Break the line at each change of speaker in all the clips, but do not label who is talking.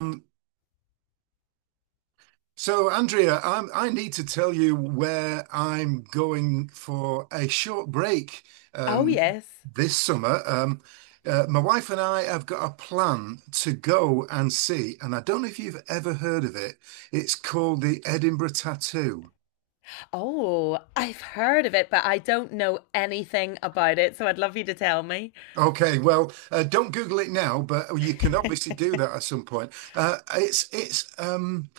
Um, So, Andrea, I need to tell you where I'm going for a short break
Oh,
um,
yes.
this summer. My wife and I have got a plan to go and see, and I don't know if you've ever heard of it. It's called the Edinburgh Tattoo.
Oh, I've heard of it, but I don't know anything about it, so I'd love you to tell me.
Okay, well, don't Google it now, but you can obviously do that at some point. It's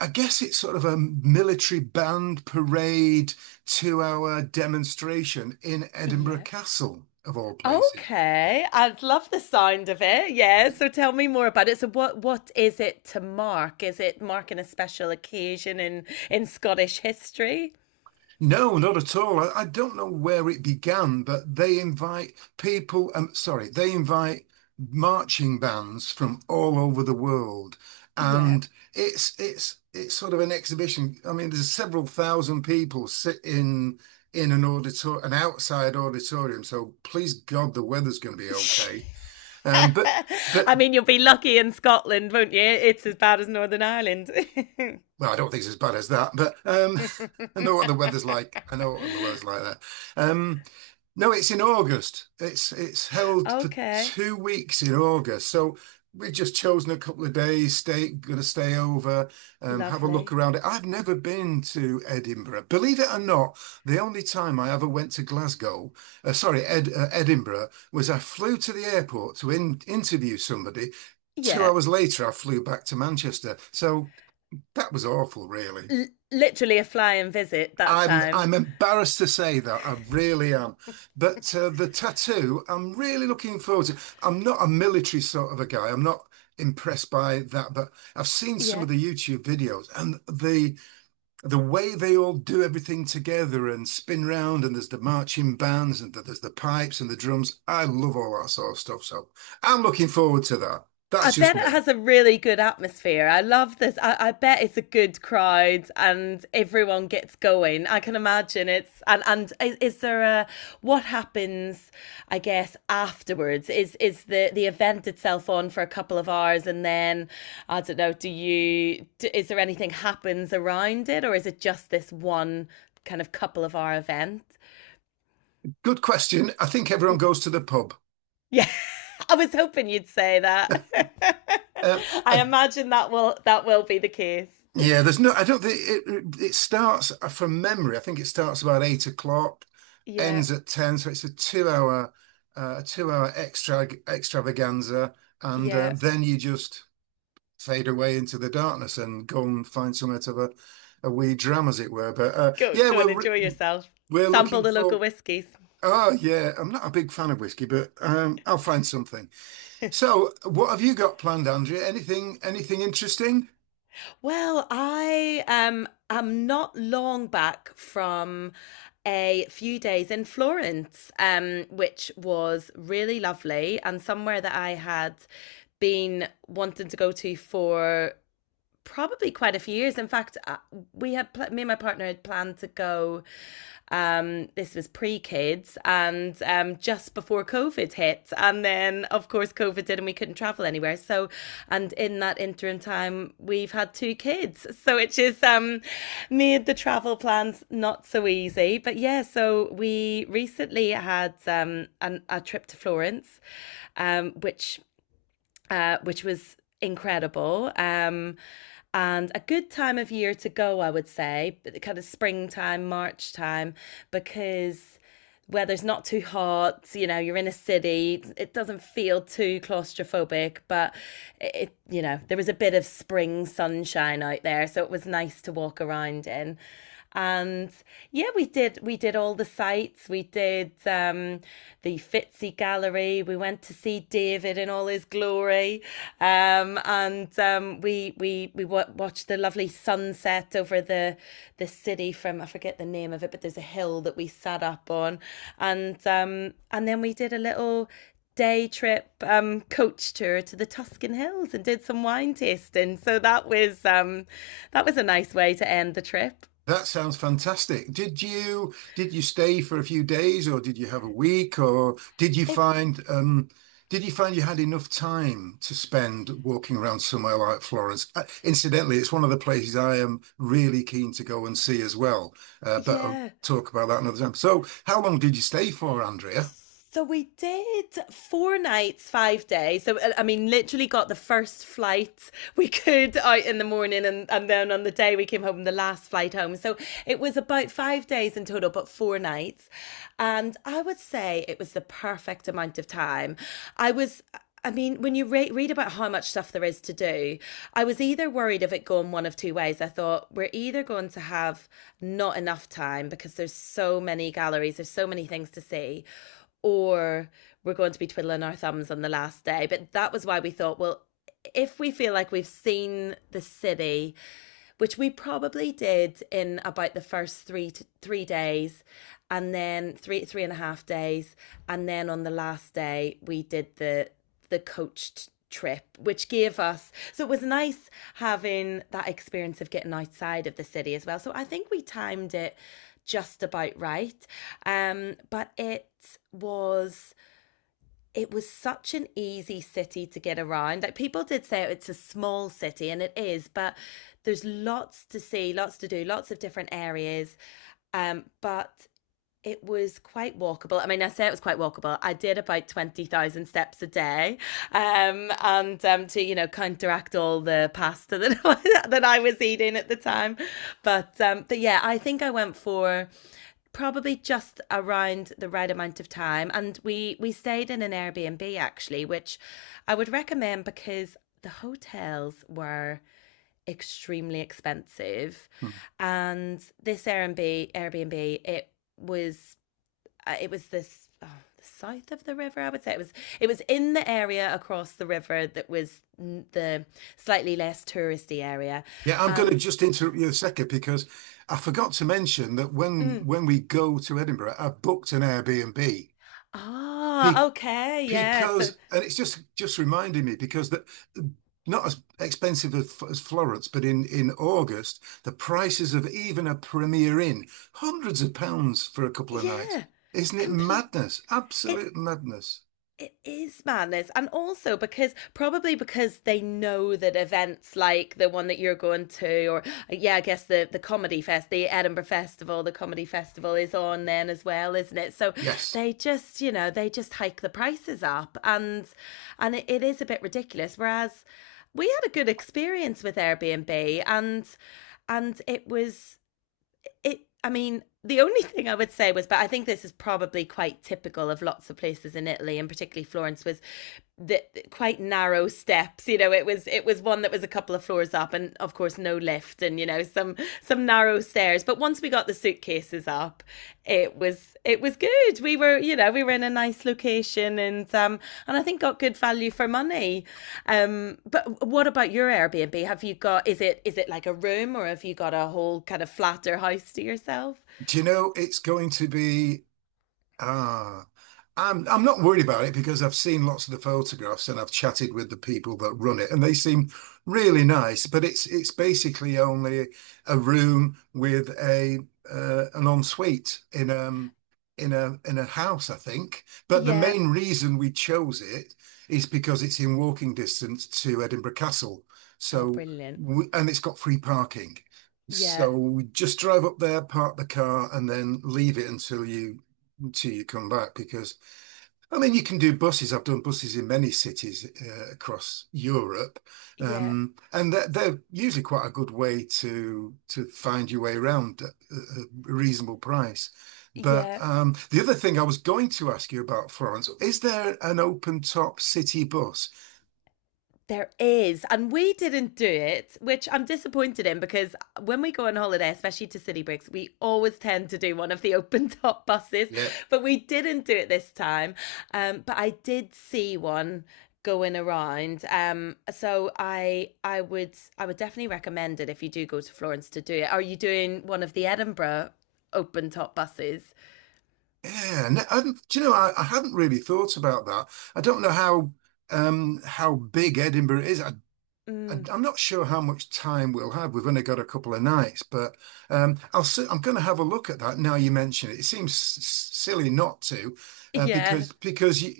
I guess it's sort of a military band parade 2-hour demonstration in Edinburgh
Yeah.
Castle, of all places.
Okay. I'd love the sound of it. Yeah. So tell me more about it. So what is it to mark? Is it marking a special occasion in Scottish history?
No, not at all. I don't know where it began, but they invite people, um, sorry, they invite marching bands from all over the world.
Yeah.
And it's sort of an exhibition. I mean, there's several thousand people sit in an auditor an outside auditorium. So please God, the weather's going to be okay. Um, but but
I mean, you'll be lucky in Scotland, won't you? It's as bad as Northern Ireland.
well, I don't think it's as bad as that. But I know what the weather's like. I know what the weather's like there. Um, no, it's in August. It's held for
Okay.
2 weeks in August. So we've just chosen a couple of days, stay gonna stay over, have a look
Lovely.
around it. I've never been to Edinburgh. Believe it or not, the only time I ever went to Glasgow, sorry, Edinburgh, was I flew to the airport to interview somebody. Two
Yeah.
hours later, I flew back to Manchester. So that was awful, really.
L- literally a flying visit that
I'm
time.
I'm embarrassed to say that I really am, but the tattoo I'm really looking forward to. I'm not a military sort of a guy. I'm not impressed by that, but I've seen some
Yeah.
of the YouTube videos and the way they all do everything together and spin round, and there's the marching bands and there's the pipes and the drums. I love all that sort of stuff, so I'm looking forward to that.
I
That's just
bet it
me.
has a really good atmosphere. I love this. I bet it's a good crowd and everyone gets going. I can imagine it's, and is there a, what happens? I guess afterwards, is the event itself on for a couple of hours, and then I don't know. Is there anything happens around it, or is it just this one kind of couple of hour event?
Good question. I think everyone goes to the pub.
Yeah, I was hoping you'd say that. I
I
imagine that will be the case.
Yeah, there's no, I don't think it starts from memory. I think it starts about 8 o'clock,
Yeah,
ends at 10. So it's a 2-hour extravaganza. And
yeah.
then you just fade away into the darkness and go and find somewhere to have a wee dram, as it were. But
Go
yeah,
go and enjoy yourself.
we're
Sample
looking
the
for,
local whiskies.
oh, yeah, I'm not a big fan of whiskey, but I'll find something. So what have you got planned, Andrea? Anything, anything interesting?
Well, I am not long back from a few days in Florence, which was really lovely and somewhere that I had been wanting to go to for probably quite a few years. In fact, we had me and my partner had planned to go. This was pre kids, and just before COVID hit, and then of course COVID did, and we couldn't travel anywhere. So, and in that interim time, we've had two kids, so it just made the travel plans not so easy. But yeah, so we recently had a trip to Florence, um, which which was incredible. And a good time of year to go, I would say, kind of springtime, March time, because weather's not too hot, you know, you're in a city, it doesn't feel too claustrophobic, but it, there was a bit of spring sunshine out there, so it was nice to walk around in. And yeah, we did all the sites. We did the Fitzy Gallery. We went to see David in all his glory. And we watched the lovely sunset over the city from, I forget the name of it, but there's a hill that we sat up on, and then we did a little day trip, coach tour to the Tuscan Hills, and did some wine tasting. So that was a nice way to end the trip.
That sounds fantastic. Did you stay for a few days or did you have a week, or
It
did you find you had enough time to spend walking around somewhere like Florence? Incidentally, it's one of the places I am really keen to go and see as well. But I'll
Yeah,
talk about that another time. So, how long did you stay for, Andrea?
so we did 4 nights, 5 days. So I mean, literally got the first flight we could out in the morning, and then on the day we came home, the last flight home. So it was about 5 days in total, but 4 nights. And I would say it was the perfect amount of time. I was I mean, when you read about how much stuff there is to do, I was either worried of it going one of two ways. I thought we're either going to have not enough time because there's so many galleries, there's so many things to see, or we're going to be twiddling our thumbs on the last day. But that was why we thought, well, if we feel like we've seen the city, which we probably did in about the first 3 to 3 days, and then three and a half days, and then on the last day we did the coached trip, which gave us, so it was nice having that experience of getting outside of the city as well. So I think we timed it just about right. But was it was such an easy city to get around. Like, people did say it's a small city, and it is, but there's lots to see, lots to do, lots of different areas. But it was quite walkable. I mean, I say it was quite walkable. I did about 20,000 steps a day. And to, counteract all the pasta that I was eating at the time. But yeah, I think I went for probably just around the right amount of time. And we stayed in an Airbnb actually, which I would recommend because the hotels were extremely expensive.
Hmm.
And this Airbnb, it was was the south of the river. I would say it was in the area across the river that was the slightly less touristy area,
Yeah, I'm going to
and
just interrupt you a second because I forgot to mention that when
mm,
when we go to Edinburgh, I booked an Airbnb.
ah, okay, yeah, so
Because, and it's just reminding me, because that, not as expensive as Florence, but in August the prices of even a Premier Inn, hundreds of pounds for a couple of nights.
yeah,
Isn't it
complete.
madness?
It
Absolute madness.
It is madness. And also, because probably because they know that events like the one that you're going to, or yeah, I guess, the comedy fest, the Edinburgh Festival, the comedy festival, is on then as well, isn't it? So
Yes.
they just hike the prices up, and it is a bit ridiculous. Whereas we had a good experience with Airbnb, and it was it I mean, the only thing I would say was, but I think this is probably quite typical of lots of places in Italy, and particularly Florence, was the quite narrow steps. You know, it was one that was a couple of floors up, and of course no lift, and some narrow stairs. But once we got the suitcases up, it was good. We were in a nice location, and I think got good value for money. But what about your Airbnb? Have you got, is it like a room, or have you got a whole kind of flat or house to yourself?
Do you know it's going to be— ah, I'm not worried about it because I've seen lots of the photographs and I've chatted with the people that run it and they seem
Mm.
really nice, but it's basically only a room with a an ensuite in a house, I think. But the
Yeah.
main reason we chose it is because it's in walking distance to Edinburgh Castle.
Oh,
So
brilliant.
we, and it's got free parking. So
Yeah.
we just drive up there, park the car, and then leave it until you till you come back, because I mean you can do buses. I've done buses in many cities across Europe,
Yeah.
and they're usually quite a good way to find your way around at a reasonable price. But
Yeah.
the other thing I was going to ask you about Florence, is there an open top city bus?
There is. And we didn't do it, which I'm disappointed in, because when we go on holiday, especially to city breaks, we always tend to do one of the open top buses.
Yep.
But we didn't do it this time. But I did see one going around. So I would definitely recommend it if you do go to Florence to do it. Are you doing one of the Edinburgh open top buses?
Yeah, and do you know, I hadn't really thought about that. I don't know how big Edinburgh is. I And
Mm,
I'm not sure how much time we'll have. We've only got a couple of nights, but I'll si am going to have a look at that now you mention it. It seems silly not to, uh,
yeah.
because because you,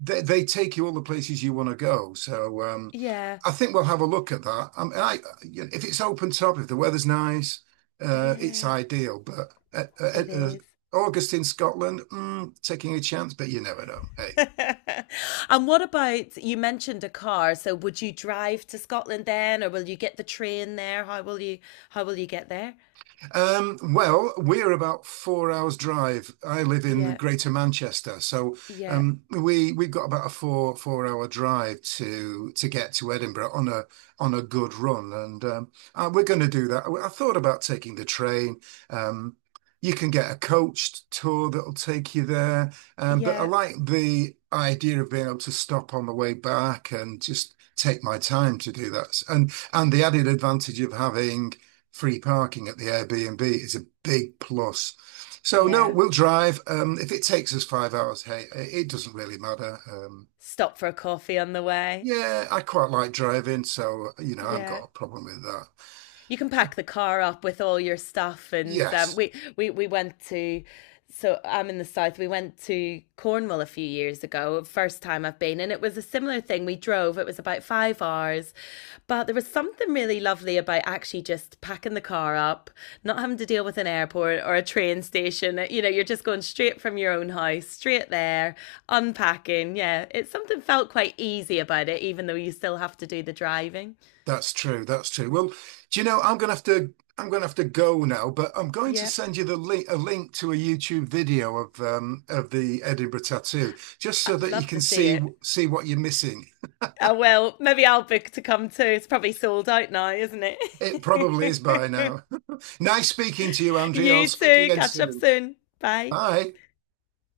they take you all the places you want to go. So
Yeah.
I think we'll have a look at that. And I, you know, if it's open top, if the weather's nice, it's
Yeah.
ideal. But
It is.
August in Scotland, taking a chance, but you never know. Hey.
And what about, you mentioned a car? So would you drive to Scotland then, or will you get the train there? How will you get there?
Well, we're about 4 hours drive. I live in the
Yeah,
Greater Manchester, so
yeah,
we've got about a four hour drive to get to Edinburgh on a good run, and we're going to do that. I thought about taking the train. Um, you can get a coached tour that'll take you there, but I
yeah,
like the idea of being able to stop on the way back and just take my time to do that, and the added advantage of having free parking at the Airbnb is a big plus. So no,
yeah.
we'll drive. If it takes us 5 hours, hey, it doesn't really matter.
Stop for a coffee on the way.
Yeah, I quite like driving, so you know, I've got
Yeah.
a problem with that.
You can pack the car up with all your stuff, and
Yes,
we went to, so I'm in the south, we went to Cornwall a few years ago. First time I've been, and it was a similar thing. We drove, it was about 5 hours, but there was something really lovely about actually just packing the car up, not having to deal with an airport or a train station. You know, you're just going straight from your own house, straight there, unpacking. Yeah, it's something, felt quite easy about it, even though you still have to do the driving.
that's true. That's true. Well, do you know, I'm gonna have to go now, but I'm going to
Yeah,
send you the link a link to a YouTube video of the Edinburgh tattoo, just so
I'd
that you
love to
can
see it.
see what you're missing.
I will. Maybe I'll book to come too. It's probably sold out now, isn't
It probably is by
it?
now. Nice speaking to you, Andrea. I'll
You
speak
too.
again
Catch up
soon.
soon. Bye.
Bye.